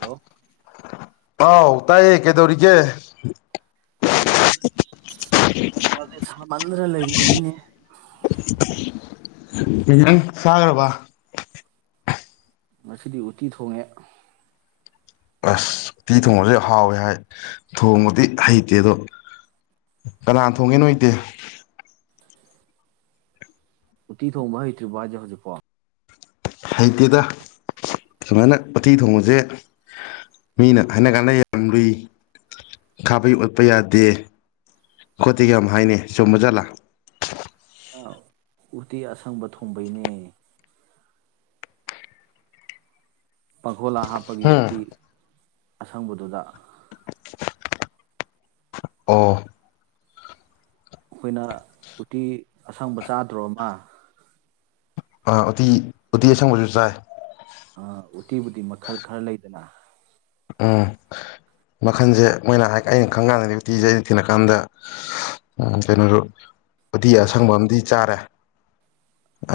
Hello ꯑꯥꯎ ꯇꯥꯏꯌꯦ ꯀꯩꯗꯧꯔꯤꯒꯦ ꯑꯁ ꯅꯨꯡꯁꯥꯁꯦ ꯁꯥꯃꯟꯗꯅ ꯂꯩꯔꯤꯕꯅꯤꯅꯦ ꯀꯩ ꯏꯟꯖꯥꯡ ꯆꯒ꯭ꯔꯕ ꯃꯁꯤꯗꯤ ꯎꯠꯇꯤ ꯊꯣꯡꯉꯦ ꯑꯁ ꯎꯇꯤ ꯊꯣꯡꯕꯁꯨ ꯌꯥꯝ ꯍꯥꯎꯋꯦ ꯍꯥꯏ ꯊꯣꯡꯕꯗꯤ ꯍꯩꯇꯦ ꯑꯗꯣ ꯀꯅꯥꯅ ꯊꯣꯡꯒꯦ ꯅꯣꯏꯗꯤ ꯎꯠꯇꯤ ꯊꯣꯡꯕ ꯍꯩꯇ꯭ꯔꯤꯕ ꯍꯥꯏꯖ ꯍꯧꯖꯤꯛꯄꯣ ꯍꯩꯇꯦꯗ ꯁꯨꯃꯥꯏꯅ ꯎꯊꯤ ꯊꯣꯡꯕꯁꯦ ꯃꯤꯅ ꯍꯥꯏꯅ ꯀꯥꯟꯗ ꯌꯥꯝ ꯂꯨꯏ ꯈꯥꯕꯩ ꯑꯣꯠꯄ ꯌꯥꯗꯦ ꯈꯣꯠꯇꯒꯤ ꯌꯥꯝ ꯍꯥꯏꯅꯩ ꯆꯨꯝꯕ ꯖꯥꯠꯂꯥ ꯎꯇꯤ ꯑꯁꯪꯕ ꯊꯣꯡꯕꯩꯅꯦ ꯂꯥ ꯍꯥꯞꯄꯒꯤ ꯎꯇꯤ ꯑꯁꯪꯕꯗꯨꯗ ꯑꯣ ꯑꯩꯈꯣꯏꯅ ꯎꯇꯤ ꯑꯁꯪꯕ ꯆꯥꯗ꯭ꯔꯣ ꯑꯃ ꯐꯥꯔꯦ ꯎꯇꯤ ꯎꯇꯤ ꯑꯁꯪꯕꯁꯨ ꯆꯥꯏ ꯑ ꯎꯇꯤꯕꯨꯗꯤ ꯃꯈꯜ ꯈꯔ ꯂꯩꯗꯅ ꯎꯝ ꯃꯈꯟꯁꯦ ꯃꯣꯏꯅ ꯑꯩꯅ ꯈꯪꯀꯥꯟꯗꯗꯤ ꯎꯇꯤꯁꯦ ꯑꯩ ꯊꯤꯂꯀꯥꯟꯗ ꯀꯩꯅꯣꯁꯨ ꯎꯇꯤ ꯑꯁꯪꯕ ꯑꯃꯗꯤꯝ ꯆꯥꯔꯦ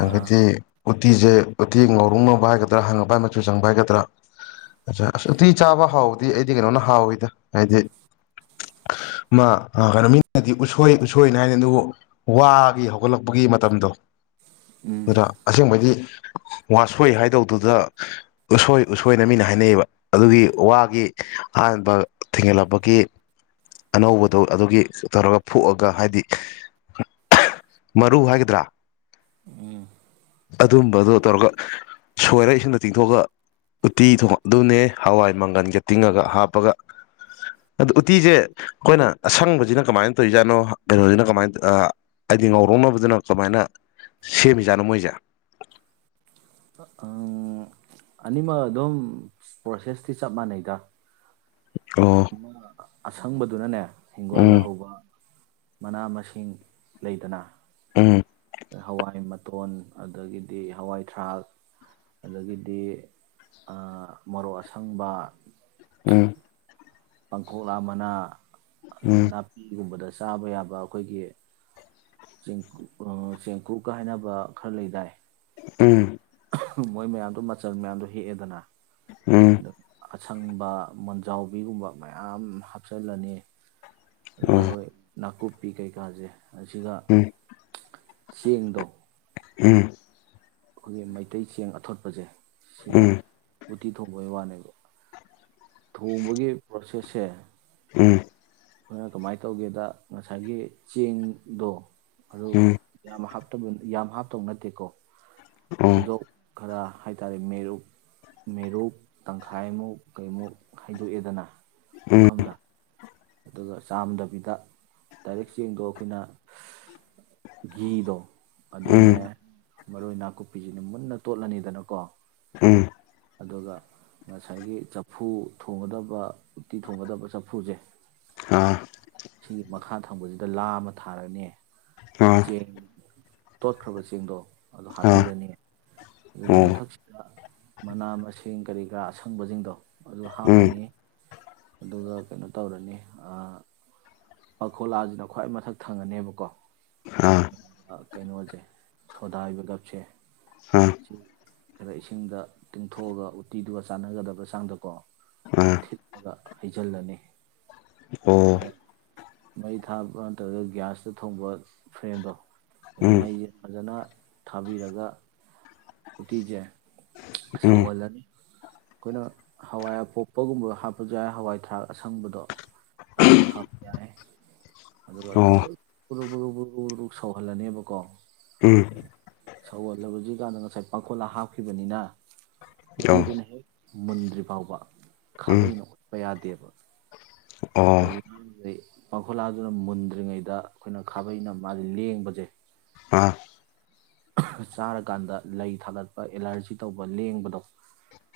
ꯑꯥ ꯎꯇꯤꯁꯦ ꯎꯣꯇꯤ ꯉꯥꯎꯔꯧꯅꯕ ꯍꯥꯏꯒꯗ꯭ꯔꯥ ꯍꯪꯉꯄ ꯍꯥꯏ ꯃꯆꯨ ꯆꯪꯕ ꯍꯥꯏꯒꯗ꯭ꯔꯥ ꯎꯇꯤ ꯆꯥꯕ ꯍꯥꯎꯕꯗꯤ ꯑꯩꯗꯤ ꯀꯩꯅꯣꯅ ꯍꯥꯎꯋꯤꯗ ꯍꯥꯏꯗꯤ ꯃꯥ ꯀꯩꯅꯣ ꯃꯤꯅꯗꯤ ꯎꯁꯣꯏ ꯎꯁꯣꯏꯅ ꯍꯥꯏꯅꯩ ꯑꯗꯨꯕꯨ ꯋꯥꯒꯤ ꯍꯧꯒꯠꯂꯛꯄꯒꯤ ꯃꯇꯝꯗꯣ ꯎꯝ ꯑꯗꯨꯗ ꯑꯁꯦꯡꯕꯗꯤ ꯋꯥꯁꯣꯏ ꯍꯥꯏꯗꯧꯗꯨꯗ ꯎꯁꯣꯏ ꯎꯁꯣꯏꯅ ꯃꯤꯅ ꯍꯥꯏꯅꯩꯌꯦꯕ ꯑꯗꯨꯒꯤ ꯋꯥꯒꯤ ꯑꯍꯥꯟꯕ ꯊꯦꯡꯒꯠꯂꯛꯄꯒꯤ ꯑꯅꯧꯕꯗꯣ ꯑꯗꯨꯒꯤ ꯇꯧꯔꯒ ꯐꯣꯛꯑꯒ ꯍꯥꯏꯗꯤ ꯃꯔꯨ ꯍꯥꯏꯒꯗ꯭ꯔꯥ ꯎꯝ ꯑꯗꯨꯝꯕꯗꯣ ꯇꯧꯔꯒ ꯁꯣꯏꯔꯒ ꯏꯁꯤꯡꯗ ꯇꯤꯡꯊꯣꯛꯑꯒ ꯎꯠꯇꯤ ꯊꯣꯡꯉ ꯑꯗꯨꯅꯦ ꯍꯋꯥꯏ ꯃꯪꯒꯜꯒ ꯇꯤꯡꯉꯒ ꯍꯥꯞꯄꯒ ꯑꯗꯨ ꯎꯇꯤꯁꯦ ꯑꯩꯈꯣꯏꯅ ꯑꯁꯪꯕꯁꯤꯅ ꯀꯃꯥꯏꯅ ꯇꯧꯔꯤꯖꯥꯠꯅꯣ ꯀꯩꯅꯣꯁꯤꯅ ꯀꯃꯥꯏꯅ ꯍꯥꯏꯗꯤ ꯉꯥꯎꯔꯧꯅꯕꯗꯨꯅ ꯀꯃꯥꯏꯅ ꯁꯦꯝꯃꯤꯖꯥꯠꯅꯣ ꯃꯣꯏꯁꯦ ꯑꯅꯤꯃꯛ ꯑꯗꯨꯝ ꯄ꯭ꯔꯣꯁꯦꯁꯇꯤ ꯆꯞ ꯃꯥꯟꯅꯩꯗ ꯑꯣ ꯊꯃ ꯑꯁꯪꯕꯗꯨꯅꯅꯦ ꯍꯒꯣꯜꯗ ꯎꯝ ꯍꯧꯕ ꯃꯅꯥ ꯃꯁꯤꯡ ꯂꯩꯗꯅ ꯎꯝ ꯍꯋꯥꯏ ꯃꯇꯣꯟ ꯑꯗꯒꯤꯗꯤ ꯍꯋꯥꯏ ꯊꯔꯥꯛ ꯑꯗꯒꯤꯗꯤ ꯃꯣꯔꯣꯛ ꯑꯁꯪꯕ ꯎꯝ ꯄꯥꯡꯈꯣꯛꯂꯥ ꯑꯃꯅꯥ ꯎꯝ ꯅꯥꯄꯤꯒꯨꯝꯕꯗ ꯆꯥꯕ ꯌꯥꯕ ꯑꯩꯈꯣꯏꯒꯤ ꯦꯡ ꯆꯦꯡꯀꯨꯞꯀ ꯍꯥꯏꯅꯕ ꯈꯔ ꯂꯩꯗꯥꯏ ꯎꯝ ꯃꯣꯏ ꯃꯌꯥꯝꯗꯣ ꯃꯆꯜ ꯃꯌꯥꯝꯗꯣ ꯍꯦꯛꯑꯦꯗꯅ ꯎꯝ ꯑꯗ ꯑꯁꯪꯕ ꯃꯣꯟꯖꯥꯎꯕꯤꯒꯨꯝꯕ ꯃꯌꯥꯝ ꯍꯥꯞꯆꯤꯜꯂꯅꯤ ꯑꯗꯨ ꯑꯣ ꯃꯔꯔ ꯑꯣꯏꯣꯏ ꯅꯥꯀꯨꯞꯄꯤ ꯀꯩꯀꯥꯁꯦ ꯑꯁꯤꯒ ꯎꯝ ꯆꯦꯡꯗꯣ ꯎꯝ ꯑꯩꯈꯣꯏꯒꯤ ꯃꯩꯇꯩ ꯆꯦꯡ ꯑꯊꯣꯠꯄꯁꯦ ꯁꯤꯒ ꯎꯝ ꯎꯇꯤ ꯊꯣꯡꯕꯒꯤ ꯋꯥꯅꯦꯕ ꯊꯣꯡꯕꯒꯤ ꯄ꯭ꯔꯣꯁꯦꯁꯁꯦ ꯎꯝ ꯑꯩꯈꯣꯏꯅ ꯀꯃꯥꯏꯅ ꯇꯧꯒꯦꯗ ꯉꯁꯥꯏꯒꯤ ꯆꯦꯡꯗꯣ ꯑꯗꯨ ꯎꯝ ꯌꯥꯝ ꯍꯥꯞꯇꯕ ꯌꯥꯝ ꯍꯥꯞꯇꯕ ꯅꯠꯇꯦꯀꯣ ꯑꯣ ꯍꯧꯗꯣꯛ ꯈꯔ ꯍꯥꯏ ꯇꯔꯦ ꯃꯔꯨꯞ ꯃꯦꯔꯨꯞ ꯇꯪꯈꯥꯏꯃꯨꯛ ꯀꯩꯃꯨꯛ ꯍꯥꯏꯩꯗꯣꯛꯑꯦꯗꯅ ꯎꯝ ꯄꯨꯈꯝꯗ ꯑꯗꯨꯒ ꯆꯥꯝꯗꯕꯤꯗ ꯗꯥꯏꯔꯛ ꯆꯦꯡꯗꯣ ꯑꯩꯈꯣꯏꯅ ꯘꯤꯗꯣ ꯎꯝ ꯑꯗꯨꯅꯦ ꯃꯔꯣꯏ ꯅꯥꯀꯨꯞꯄꯤꯁꯤꯅ ꯃꯨꯟꯅ ꯇꯣꯠꯂꯅꯤꯗꯅꯀꯣ ꯎꯝ ꯑꯗꯨꯒ ꯉꯁꯥꯏꯒꯤ ꯆꯐꯨ ꯊꯣꯡꯒꯗꯕ ꯎꯇꯤ ꯊꯣꯡꯒꯗꯕ ꯆꯐꯨꯁꯦ ꯑꯥ ꯁꯤꯒꯤ ꯃꯈꯥ ꯊꯪꯕꯁꯤꯗ ꯂꯥ ꯑꯃ ꯊꯥꯔꯅꯤ ꯑꯗꯨ ꯑꯥ ꯆꯦꯡ ꯇꯣꯠꯈ꯭ꯔꯕ ꯆꯦꯡꯗꯣ ꯑꯗꯨꯣ ꯑꯥ ꯍꯥꯞꯄꯤꯔꯅꯤ ꯑꯗꯨꯒꯤ ꯑꯣ ꯃꯊꯛꯁꯤꯗ ꯃꯅꯥ ꯃꯁꯤꯡ ꯀꯔꯤ ꯀꯔꯥ ꯑꯁꯪꯕꯁꯤꯡꯗꯣ ꯑꯗꯨ ꯎꯝ ꯍꯥꯞꯄꯅꯤ ꯑꯗꯨꯒ ꯀꯩꯅꯣ ꯇꯧꯔꯅꯤ ꯄꯥꯈꯣꯂꯥꯁꯤꯅ ꯈ꯭ꯋꯥꯏ ꯃꯊꯛ ꯊꯪꯉꯅꯦꯕꯀꯣ ꯑꯥ ꯑꯗꯨꯒ ꯀꯩꯅꯣꯁꯦ ꯁꯣꯗꯥꯕꯒꯞꯁꯦ ꯑꯥ ꯁꯤ ꯈꯔ ꯏꯁꯤꯡꯗ ꯇꯤꯡꯊꯣꯛꯑꯒ ꯎꯠꯇꯤꯗꯨꯒ ꯆꯥꯟꯅꯒꯗꯕ ꯆꯥꯡꯗꯀꯣ ꯑꯥ ꯊꯤꯠꯂꯒ ꯍꯩꯖꯤꯜꯂꯅꯤ ꯑꯣ ꯑ ꯃꯩ ꯊꯥꯕ ꯅꯠꯇ꯭ꯔꯒ ꯒ꯭ꯌꯥꯁꯇ ꯊꯣꯡꯕ ꯐ꯭ꯔꯦꯝꯗꯣ ꯑꯗꯨ ꯎꯝ ꯃꯩꯁꯦ ꯐꯖꯅ ꯊꯥꯕꯤꯔꯒ ꯎꯇꯤꯁꯦ ꯎꯝ ꯁꯥꯎꯍꯜꯂꯅꯤ ꯑꯩꯈꯣꯏꯅ ꯍꯋꯥꯏ ꯑꯄꯣꯛꯄꯒꯨꯝꯕ ꯍꯥꯞꯄꯁꯨ ꯌꯥꯏ ꯍꯋꯥꯏ ꯊꯔꯥꯛ ꯑꯁꯪꯕꯗꯣ ꯑꯗꯨꯁꯨ ꯍꯥꯞ ꯌꯥꯑꯦ ꯑꯗꯨꯒ ꯑꯣ ꯐ ꯁꯧꯍꯜꯂꯅꯦꯕꯀꯣ ꯎꯝ ꯁꯧꯍꯜꯂꯖꯤ ꯀꯥꯟꯗ ꯉꯁꯥꯏ ꯄꯥꯡꯈꯣꯠꯂꯥ ꯍꯥꯞꯈꯤꯕꯅꯤꯅ ꯑꯣ ꯎꯇꯤꯗꯨꯅ ꯍꯦꯛ ꯃꯨꯟꯗ꯭ꯔꯤ ꯐꯥꯎꯕ ꯎꯝ ꯈꯥꯕꯩꯅ ꯈꯣꯠꯄ ꯌꯥꯗꯦꯕ ꯑꯣ ꯀꯩꯒꯤꯅꯣ ꯍꯥꯏ ꯄꯥꯡꯈꯨꯂꯥꯗꯨꯅ ꯃꯨꯟꯗ꯭ꯔꯤꯉꯩꯗ ꯑꯩꯈꯣꯏꯅ ꯈꯥꯕꯩꯅ ꯃꯥꯁ ꯂꯦꯡꯕꯁꯦ ꯑꯥ ꯆꯥꯔꯀꯥꯟꯗ ꯂꯩ ꯊꯥꯒꯠꯄ ꯑꯦꯂꯔꯖꯤ ꯇꯧꯕ ꯂꯦꯡꯕꯗꯣ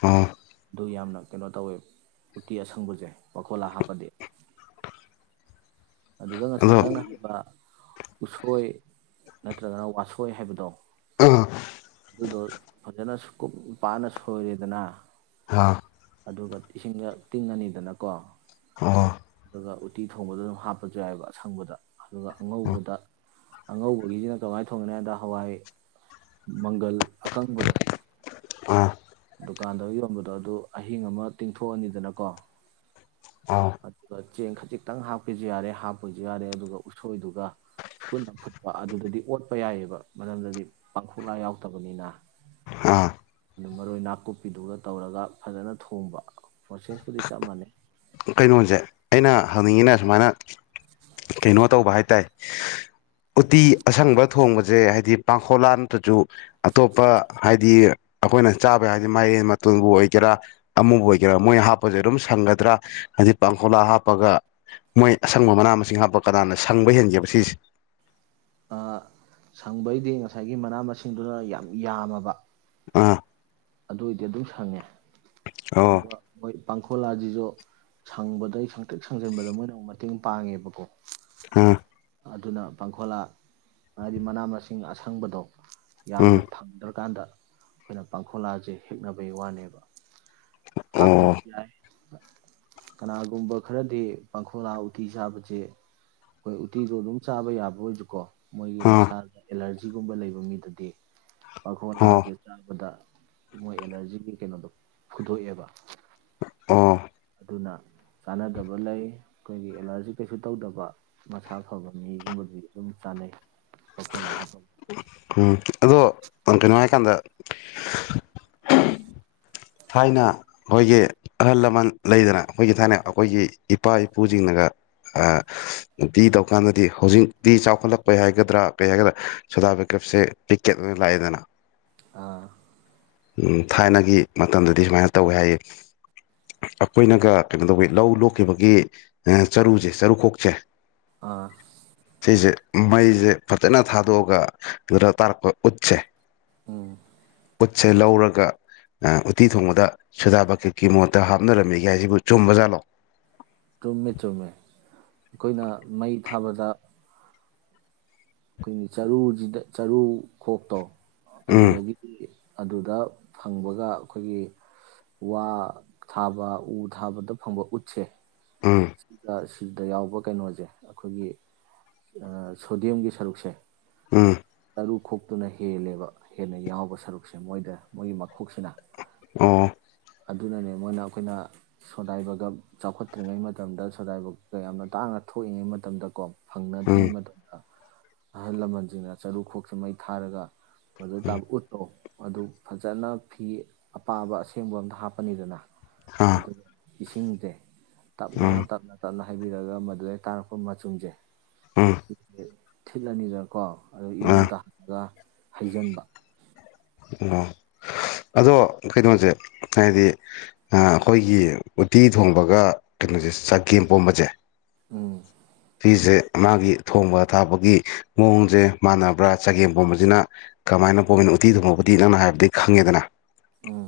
ꯑꯣ ꯑꯗꯨ ꯌꯥꯝꯅ ꯀꯩꯅꯣ ꯇꯧꯋꯦ ꯎꯇꯤ ꯑꯁꯪꯕꯁꯦ ꯋꯥꯈꯣꯜꯂꯥ ꯍꯥꯞꯄꯗꯤ ꯑꯗꯨꯗ ꯉꯁꯥꯏ ꯑꯗꯣ ꯅꯪꯅ ꯍꯥꯏꯕ ꯎꯁꯣꯏ ꯅꯠꯇ꯭ꯔꯒꯅ ꯋꯥꯁꯣꯏ ꯍꯥꯏꯕꯗꯣ ꯑꯥ ꯑꯗꯨꯗꯣ ꯐꯖꯅꯀꯨꯞ ꯄꯥꯅ ꯁꯣꯏꯔꯦꯗꯅ ꯑꯥ ꯑꯗꯨꯒ ꯏꯁꯤꯡꯗ ꯇꯤꯡꯉꯅꯤꯗꯅꯀꯣ ꯑꯣ ꯑꯗꯨꯒ ꯎꯇꯤ ꯊꯣꯡꯕꯗ ꯑꯗꯨꯝ ꯍꯥꯞꯄꯁꯨ ꯌꯥꯏꯑꯕ ꯑꯁꯪꯕꯗ ꯑꯗꯨꯒ ꯑꯉꯧꯕꯗ ꯑꯉꯧꯕꯒꯤꯁꯤꯅ ꯀꯃꯥꯏꯅ ꯊꯣꯡꯒꯅꯤ ꯍꯥꯏꯕꯗ ꯍꯋꯥꯏ ꯃꯪꯒꯜ ꯑꯀꯪꯕꯗꯣ ꯑꯥ ꯗꯨꯀꯥꯟꯗ ꯌꯣꯟꯕꯗꯣ ꯑꯗꯨ ꯑꯍꯤꯡ ꯑꯃ ꯇꯤꯡꯊꯣꯛꯑꯅꯤꯗꯅꯀꯣ ꯑꯥ ꯑꯗꯨꯒ ꯆꯦꯡ ꯈꯖꯤꯛꯇꯪ ꯍꯥꯞꯄꯁꯨ ꯌꯥꯔꯦ ꯍꯥꯞꯄꯁꯨ ꯌꯥꯔꯦ ꯑꯗꯨꯒ ꯎꯁꯣꯏꯗꯨꯒ ꯄꯨꯟꯅ ꯐꯨꯠꯄ ꯑꯗꯨꯗꯗꯤ ꯑꯣꯠꯄ ꯌꯥꯏꯑꯕ ꯃꯔꯝꯗꯗꯤ ꯄꯥꯡꯈꯨꯂꯥ ꯌꯥꯎꯗꯕꯅꯤꯅ ꯑꯥ ꯃꯔꯣꯏ ꯅꯥꯀꯨꯞꯄꯤꯗꯨꯒ ꯇꯧꯔꯒ ꯐꯖꯅ ꯊꯣꯡꯕ ꯄ꯭ꯔꯣꯁꯦꯁꯄꯨꯗꯤ ꯆꯞ ꯃꯥꯟꯅꯩ ꯀꯩꯅꯣꯁꯦ ꯑꯩꯅ ꯍꯪꯅꯤꯡꯉꯤꯅ ꯁꯨꯃꯥꯏꯅ ꯀꯩꯅꯣ ꯇꯧꯕ ꯍꯥꯏ ꯇꯔꯦ ꯎꯇꯤ ꯑꯁꯪꯕ ꯊꯣꯡꯕꯁꯦ ꯍꯥꯏꯗꯤ ꯄꯥꯡꯈꯣꯂꯥ ꯅꯠꯇ꯭ꯔꯁꯨ ꯑꯇꯣꯞꯄ ꯍꯥꯏꯗꯤ ꯑꯩꯈꯣꯏꯅ ꯆꯥꯕ ꯌꯥ ꯍꯥꯏꯕꯗꯤ ꯃꯔꯦꯟ ꯃꯇꯣꯟꯕꯨ ꯑꯣꯏꯒꯦꯔꯥ ꯑꯃꯨꯕꯨ ꯑꯣꯏꯒꯦꯔꯥ ꯃꯣꯏꯅ ꯍꯥꯞꯄꯁꯦ ꯑꯗꯨꯝ ꯁꯪꯒꯗ꯭ꯔꯥ ꯍꯥꯏꯗꯤ ꯄꯥꯡꯈꯣꯂꯥ ꯍꯥꯞꯄꯒ ꯃꯣꯏ ꯑꯁꯪꯕ ꯃꯅꯥ ꯃꯁꯤꯡ ꯍꯥꯞꯄ ꯀꯅꯥꯗ ꯁꯪꯕ ꯍꯦꯟꯒꯦꯕ ꯁꯤꯁꯦ ꯁꯪꯕꯩꯗꯤ ꯉꯁꯥꯏꯒꯤ ꯃꯅꯥ ꯃꯁꯤꯡꯗꯨꯅ ꯌꯥꯝ ꯌꯥꯝꯃꯕ ꯑꯥ ꯑꯗꯨꯏꯗꯤ ꯑꯗꯨꯝ ꯁꯪꯉꯦ ꯑꯣ ꯑꯗꯨꯣꯏ ꯄꯥꯡꯈꯣꯂꯥꯁꯤꯁꯨ ꯁꯪꯕꯗꯩ ꯁꯪꯇ꯭ꯔꯤꯛ ꯁꯪꯖꯟꯕꯗ ꯃꯣꯏꯅ ꯑꯃꯨꯛ ꯃꯇꯦꯡ ꯄꯥꯡꯉꯦꯕꯀꯣ ꯑꯥ ꯑꯗꯨꯅ ꯄꯥꯡꯈꯣꯂꯥ ꯍꯥꯏꯗꯤ ꯃꯅꯥ ꯃꯁꯤꯡ ꯑꯁꯪꯕꯗꯣ ꯎꯝ ꯌꯥꯝꯅ ꯐꯪꯗ꯭ꯔꯀꯥꯟꯗ ꯑꯩꯈꯣꯏꯅ ꯄ ꯈꯣꯂꯥꯁꯦ ꯍꯦꯛꯅꯕꯩ ꯋꯥꯅꯦꯕ ꯍꯥꯞ ꯑꯣ ꯇꯁꯤ ꯀꯅꯥꯒꯨꯝꯕ ꯈꯔꯗꯤ ꯄꯥꯡꯈꯣꯂꯥ ꯎꯇꯤ ꯆꯥꯕꯁꯦ ꯑꯩꯈꯣꯏ ꯎꯇꯤꯗꯣ ꯑꯗꯨꯝ ꯆꯥꯕ ꯌꯥꯕ ꯑꯣꯏꯁꯨꯀꯣ ꯃꯣꯏꯒꯤ ꯑꯥ ꯃꯁꯥꯗ ꯑꯦꯂꯔꯖꯤ ꯑꯁꯤꯒꯨꯝꯕ ꯂꯩꯕ ꯃꯤꯗꯗꯤ ꯑꯣ ꯃꯈꯈꯣꯂꯥꯁꯦ ꯆꯥꯕꯗ ꯃꯣꯏ ꯑꯦꯅꯔꯖꯤꯒꯤ ꯀꯩꯅꯣꯗꯣ ꯐꯨꯗꯣꯛꯑꯦꯕ ꯑꯥ ꯑꯗꯨꯅ ꯆꯥꯟꯅꯗꯕ ꯂꯩ ꯑꯩꯈꯣꯏꯒꯤ ꯑꯦꯂꯔꯖꯤ ꯀꯩꯁꯨ ꯇꯧꯗꯕ ꯃꯁꯥ ꯐꯕ ꯃꯤꯒꯨꯝꯕꯗꯤ ꯑꯗꯨꯝ ꯆꯥꯅꯩ ꯄꯥꯡꯈꯣꯂꯥ ꯍꯥꯞꯄ ꯎꯝ ꯑꯗꯣ ꯀꯇꯩꯅꯅꯨꯡꯉꯥꯏ ꯀꯥꯟꯗ ꯊꯥꯏꯅ ꯑꯩꯈꯣꯏꯒꯤ ꯑꯍꯜ ꯂꯃꯟ ꯂꯩꯗꯅ ꯑꯩꯈꯣꯏꯒꯤ ꯊꯥꯏꯅ ꯑꯩꯈꯣꯏꯒꯤ ꯏꯄꯥ ꯏꯄꯨꯁꯤꯡꯅꯒ ꯗꯤ ꯇꯧꯀꯥꯟꯗꯗꯤ ꯍꯧꯖꯤꯛꯇꯤ ꯆꯥꯎꯈꯠꯂꯛꯄꯩ ꯍꯥꯏꯒꯗ꯭ꯔꯥ ꯀꯔꯤ ꯍꯥꯏꯒꯗ꯭ꯔꯥ ꯁꯣꯗꯥ ꯄꯦꯀꯦꯞꯁꯦ ꯄꯦꯛꯀꯦꯠ ꯑꯣꯏꯅ ꯂꯥꯛꯑꯦꯗꯅ ꯑꯥ ꯊꯥꯏꯅꯒꯤ ꯃꯇꯝꯗꯗꯤ ꯁꯨꯃꯥꯏꯅ ꯇꯧꯋꯦ ꯍꯥꯏꯌꯦ ꯑꯩꯈꯣꯏꯅꯒ ꯀꯩꯅꯣ ꯇꯧꯋ ꯂꯧ ꯂꯣꯛꯈꯤꯕꯒꯤ ꯆꯔꯨꯁꯦ ꯆꯔꯨꯈꯣꯛꯁꯦ ꯑꯥ ꯁꯤꯁꯦ ꯃꯩꯁꯦ ꯐꯖꯅ ꯊꯥꯗꯣꯛꯑꯒ ꯑꯗꯨꯗ ꯇꯥꯔꯛꯄ ꯎꯠꯁꯦ ꯎꯝ ꯁꯦ ꯂꯧꯔꯒ ꯎꯠꯇꯤ ꯊꯣꯡꯕꯗ ꯁꯨꯗꯥ ꯕꯀꯤꯠꯀꯤ ꯃꯣꯠꯇ ꯍꯥꯞꯅꯔꯝꯃꯤꯒꯥꯏꯁꯤꯕꯨ ꯆꯨꯝꯕ ꯖꯥꯠꯂꯥꯛ ꯆꯨꯝꯃꯦ ꯆꯨꯝꯃꯦ ꯑꯩꯈꯣꯏꯅ ꯃꯩ ꯊꯥꯕꯗ ꯑꯩꯈꯣꯏꯒꯤ ꯆꯔꯨꯁꯤꯗ ꯆꯔꯨ ꯈꯣꯛꯇꯣ ꯎꯝ ꯑꯗꯨꯗꯒꯤꯗꯤ ꯑꯗꯨꯗ ꯐꯪꯕꯒ ꯑꯩꯈꯣꯏꯒꯤ ꯋꯥ ꯊꯥꯕ ꯎ ꯊꯥꯕꯗ ꯐꯪꯕ ꯎꯠꯁꯦ ꯎꯝ ꯁꯤꯗꯁꯤ ꯁꯤꯗ ꯌꯥꯎꯕ ꯀꯩꯅꯣꯁꯦ ꯑꯩꯈꯣꯏꯒꯤ ꯁꯣꯗꯤꯌꯦꯝꯒꯤ ꯁꯔꯨꯛꯁꯦ ꯎꯝ ꯇꯔꯨ ꯈꯣꯛꯇꯨꯅ ꯍꯦꯜꯂꯦꯕ ꯍꯦꯟꯅ ꯌꯥꯎꯕ ꯁꯔꯨꯛꯁꯦ ꯃꯣꯏꯗ ꯃꯣꯏꯒꯤ ꯃꯈꯣꯛꯁꯤꯅ ꯑꯣ ꯑꯗꯨꯅꯅꯦ ꯃꯣꯏꯅ ꯑꯩꯈꯣꯏꯅ ꯁꯣꯗꯥꯏꯕꯒ ꯆꯥꯎꯈꯠꯇ꯭ꯔꯤꯉꯩ ꯃꯇꯝꯗ ꯁꯒꯥꯏꯕꯧꯀ ꯌꯥꯝꯅ ꯇꯥꯡꯅ ꯊꯣꯛꯏꯉꯩ ꯃꯇꯝꯗꯀꯣ ꯐꯪꯅꯗ꯭ꯔꯤꯩ ꯎꯝ ꯃꯇꯝ ꯃꯇꯝ ꯑꯍꯜ ꯂꯃꯟꯁꯤꯡꯅ ꯆꯔꯨ ꯈꯣꯛꯁꯤꯦ ꯃꯩ ꯊꯥꯔꯒ ꯃꯗꯨ ꯇ ꯎꯠꯠꯇꯣ ꯑꯗꯨ ꯐꯖꯅ ꯐꯤ ꯑꯄꯥꯕ ꯑꯁꯦꯡꯕ ꯑꯝꯇ ꯍꯥꯞꯄꯅꯤꯗꯅ ꯑꯥ ꯑꯗꯨ ꯏꯁꯤꯡꯁꯦ ꯇꯞꯅ ꯎꯝ ꯇꯞꯅ ꯇꯞꯅ ꯍꯥꯏꯕꯤꯔꯛꯑꯒ ꯃꯗꯨꯗꯩ ꯇꯥꯔꯛꯄ ꯃꯆꯨꯝꯁꯦ ꯎꯝ ꯁꯤ ꯊꯤꯠꯂꯅꯤꯗ ꯀꯣ ꯑꯗꯨꯗꯣ ꯑꯥ ꯏꯔꯨꯗꯜꯂꯒ ꯍꯩꯖꯤꯟꯕ ꯑ ꯑꯗꯣ ꯀꯩꯅꯣꯁꯦ ꯍꯥꯏꯗꯤ ꯑꯩꯈꯣꯏꯒꯤ ꯎꯠꯇꯤ ꯊꯣꯡꯕꯒ ꯀꯩꯅꯣꯁꯦ ꯆꯒꯦꯝ ꯄꯣꯝꯕꯁꯦ ꯎꯝ ꯎꯇꯤꯁꯦ ꯃꯥꯒꯤ ꯊꯣꯡꯕ ꯊꯥꯕꯒꯤ ꯃꯑꯣꯡꯁꯦ ꯃꯥꯟꯅꯕ꯭ꯔꯥ ꯆꯒꯦꯝ ꯄꯣꯝꯕꯁꯤꯅ ꯀꯃꯥꯏꯅ ꯄꯣꯝꯃꯤꯅꯣ ꯎꯇꯤ ꯊꯣꯡꯉꯄꯗꯤ ꯅꯪꯅ ꯍꯥꯏꯕꯗꯤ ꯈꯪꯉꯦꯗꯅ ꯎꯝ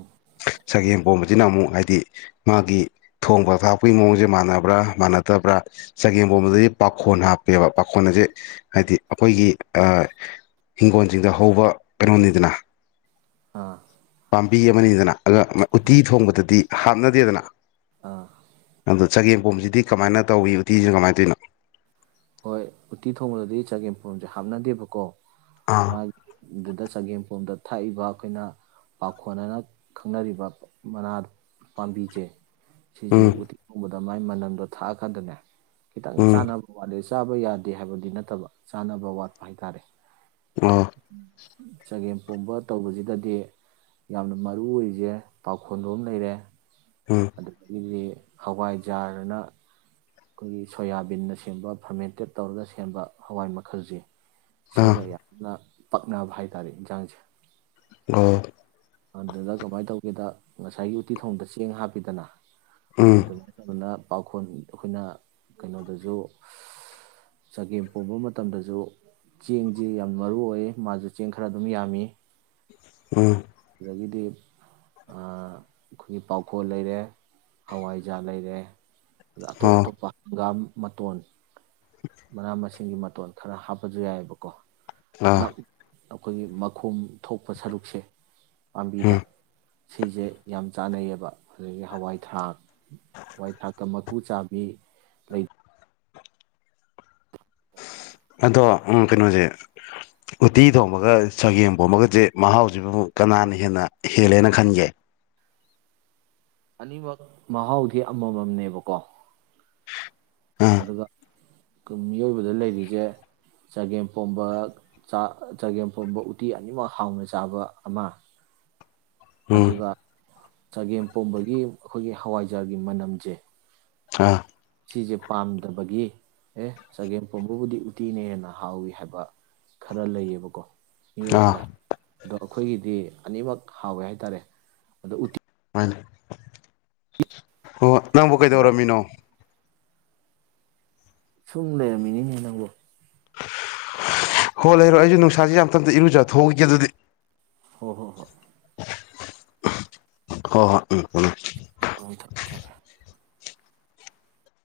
ꯁꯒꯦꯝ ꯑꯄꯣꯝꯕꯁꯤꯅ ꯑꯃꯨꯛ ꯍꯥꯏꯗꯤ ꯃꯥꯒꯤ ꯊꯣꯡꯕ ꯊꯥꯛꯄꯒꯤ ꯃꯑꯣꯡꯁꯦ ꯃꯥꯟꯅꯕ꯭ꯔꯥ ꯃꯥꯟꯅꯗꯕ꯭ꯔꯥ ꯆꯒ ꯑꯝꯕꯣꯝꯕꯗꯗꯤ ꯄꯥꯈꯣꯟ ꯍꯥꯞꯄꯦꯕ ꯄꯥꯈꯣꯟ ꯑꯁꯦ ꯍꯥꯏꯗꯤ ꯑꯩꯈꯣꯏꯒꯤ ꯏꯤꯡꯈꯣꯜꯁꯤꯡꯗ ꯍꯧꯕ ꯀꯩꯅꯣꯅꯤꯗꯅ ꯑ ꯕꯤ ꯑꯃꯅꯤꯗꯅ ꯑꯒ ꯎꯇꯤ ꯊꯣꯡꯕꯗꯗꯤ ꯍꯥꯞꯅꯗꯦꯗꯅ ꯑꯥ ꯆꯒꯦꯝ ꯈꯣꯁꯤꯗꯤ ꯀꯃꯥꯏꯅ ꯇꯧꯋꯤ ꯎꯇꯤꯁꯤꯅ ꯀꯃꯥꯏꯅ ꯇꯤꯟ ꯍꯣꯏ ꯎꯇꯤ ꯊꯣꯡꯕꯗꯗꯤ ꯆꯒꯦꯝ ꯐꯣꯔꯝꯁꯦ ꯍꯥꯞꯅꯗꯦꯕꯀꯣ ꯑꯥ ꯃꯥ ꯗꯗꯥ ꯆ ꯦꯝ ꯐꯣ ꯇ ꯊꯥꯛꯏꯕ ꯑꯩꯈꯣꯏꯅ ꯄꯥꯈꯣꯟ ꯍꯥꯏꯅ ꯈꯪꯅꯔꯤꯕ ꯃꯅꯥ ꯄꯥꯝꯕꯤꯁꯦ ꯁꯤꯦ ꯎꯝ ꯑꯗꯨ ꯃꯥꯏ ꯃꯅꯝꯗꯣ ꯊꯥꯛꯑ ꯈꯗꯅꯦ ꯈꯤꯇꯪ ꯎꯝ ꯆꯥꯟꯅꯕ ꯑꯗꯩ ꯆꯥꯕ ꯌꯥꯗꯦ ꯍꯥꯏꯕꯗꯤ ꯅꯠꯇꯕ ꯆꯥꯅꯕ ꯋꯥꯠꯄ ꯍꯥꯏꯇꯥꯔꯦ ꯑ ꯆꯒꯦꯝ ꯄꯣꯝꯕ ꯇꯧꯕꯁꯤꯗꯗꯤ ꯌꯥꯝꯅ ꯃꯔꯨ ꯑꯣꯏꯁꯦ ꯄꯥꯎꯈꯣꯟꯕꯣ ꯑꯃ ꯂꯩꯔꯦ ꯎꯝ ꯑꯗꯨ ꯏꯗꯤ ꯍꯋꯥꯏꯖꯥꯔꯅ ꯑꯩꯈꯣꯏꯒꯤ ꯁꯣꯌꯥꯕꯤꯟꯅ ꯁꯦꯝꯕ ꯐꯔꯃꯦꯟꯇꯦꯠ ꯇꯧꯔꯒ ꯁꯦꯝꯕ ꯍꯋꯥꯏ ꯃꯈꯜꯁꯦ ꯑꯥ ꯁꯤꯒ ꯌꯥꯝꯅ ꯄꯛꯅꯕ ꯍꯥꯏꯇꯥꯔꯦ ꯌꯦꯟꯁꯥꯡꯁꯦ ꯑ ꯑꯗꯨꯗ ꯀꯃꯥꯏꯅ ꯇꯧꯒꯦꯗ ꯉꯁꯥꯏꯒꯤ ꯎꯠꯇꯤ ꯊꯣꯡꯗ ꯆꯦꯡ ꯍꯥꯞꯄꯤꯗꯅ ꯎꯝ ꯑꯗꯨꯅ ꯄꯥꯈꯣꯟ ꯑꯩꯈꯣꯏꯅ ꯀꯩꯅꯣꯗꯁꯨ ꯆꯒꯦꯝ ꯄꯣꯝꯕ ꯃꯇꯝꯗꯁꯨ ꯆꯦꯡꯁꯤ ꯌꯥꯝ ꯃꯔꯨ ꯑꯣꯏ ꯃꯥꯁꯨ ꯆꯦꯡ ꯈꯔ ꯑꯗꯨꯝ ꯌꯥꯝꯃꯤ ꯎꯝ꯫ ꯑꯗꯒꯤꯗꯤ ꯑꯩꯈꯣꯏꯒꯤ ꯄꯥꯎꯈꯣꯜ ꯂꯩꯔꯦ ꯍꯋꯥꯏꯖꯥꯔ ꯂꯩꯔꯦ ꯑꯣ ꯑꯇꯣꯞꯇꯣꯞ ꯍꯪꯒꯥꯝ ꯃꯇꯣꯟ ꯃꯅꯥ ꯃꯁꯤꯡꯒꯤ ꯃꯇꯣꯟ ꯈꯔ ꯍꯥꯞꯄꯁꯨ ꯌꯥꯏꯑꯕꯀꯣ꯫ [unintelligible] ꯑꯥ ꯑꯩꯈꯣꯏꯒꯤ ꯃꯈꯣꯝ ꯊꯣꯛꯄ ꯁꯔꯨꯛꯁꯦ ꯄꯥꯝꯕꯤꯗ ꯎꯝ ꯁꯤꯁꯦ ꯌꯥꯝ ꯆꯥꯟꯅꯩꯑꯌꯦꯕ ꯑꯗꯒꯤ ꯍꯋꯥꯏ ꯊꯔꯥꯛ ꯍꯋꯥꯏ ꯊꯔꯛ ꯀꯥ ꯀꯨ ꯆꯥꯕꯤ ꯂꯩ ꯑꯗꯣ ꯎ ꯀꯩꯅꯣꯁꯦ ꯎꯠꯇꯤ ꯊꯣꯡꯕꯒ ꯆꯒꯦꯝ ꯄꯣꯝꯒꯁꯦ ꯃꯍꯥꯎꯁꯤꯕꯨꯛ ꯀꯅꯥꯅ ꯍꯦꯟꯅ ꯍꯦꯜꯂꯦꯅ ꯈꯟꯒꯦ? ꯑꯅꯤꯃꯛ ꯃꯍꯥꯎꯗꯤ ꯑꯃꯃꯝꯅꯦꯕꯀꯣ ꯑꯥ ꯑꯗꯨꯒ ꯃꯤꯑꯣꯏꯕꯗ ꯂꯩꯔꯤꯁꯦ ꯆꯒꯦꯝꯄꯣꯝꯕ ꯆꯒꯦꯝꯄꯣꯝꯕ ꯎꯇꯤ ꯑꯅꯤꯃꯛ ꯍꯥꯎꯅ ꯆꯥꯕ ꯑꯃ ꯎꯝ ꯑꯗꯨꯒ ꯆꯒꯦꯝ ꯄꯣꯝꯕꯒꯤ ꯑꯩꯈꯣꯏꯒꯤ ꯍꯋꯥꯏꯖꯥꯔꯒꯤ ꯃꯅꯝꯁꯦ ꯑ꯫ ꯁꯤꯁꯦ ꯄꯥꯝꯗꯕꯒꯤ ꯑꯦ ꯆꯒꯦꯝ ꯄꯣꯝꯕꯕꯨꯗꯤ ꯎꯇꯤꯅ ꯍꯦꯟꯅ ꯍꯥꯎꯏ ꯍꯥꯏꯕ ꯈꯔ ꯂꯩꯌꯦꯕꯀꯣ ꯃꯤꯑꯣꯏ ꯑꯥ ꯈꯔ ꯑꯗꯣ ꯑꯩꯈꯣꯏꯒꯤꯗꯤ ꯑꯅꯤꯃꯛ ꯍꯥꯎꯋꯦ ꯍꯥꯏꯇꯥꯔꯦ ꯑꯗ ꯎꯇꯤ ꯃꯥꯅꯦ꯫ ꯑꯣ ꯅꯪꯕꯨ ꯀꯩꯗꯧꯔꯝꯃꯤꯅꯣ? ꯁꯨꯝ ꯂꯩꯔꯝꯃꯤꯅꯤꯅꯦ ꯅꯪꯕꯨ꯫ ꯍꯣꯏ ꯂꯩꯔꯣꯏ ꯑꯩꯁꯨꯦ ꯅꯨꯡꯁꯥꯥꯁꯦ ꯌꯥꯝꯇꯟꯇ ꯏꯔꯨꯖꯥ ꯊꯣꯛꯈꯤꯒꯦ ꯑꯗꯨꯗꯤ꯫ ꯍꯣꯏ - ꯍꯣꯏ- ꯍꯣꯏ꯫ ꯍꯣ ꯍꯣ ꯎꯝ ꯑ ꯊꯝꯃꯦ- ꯊꯝꯃꯦ꯫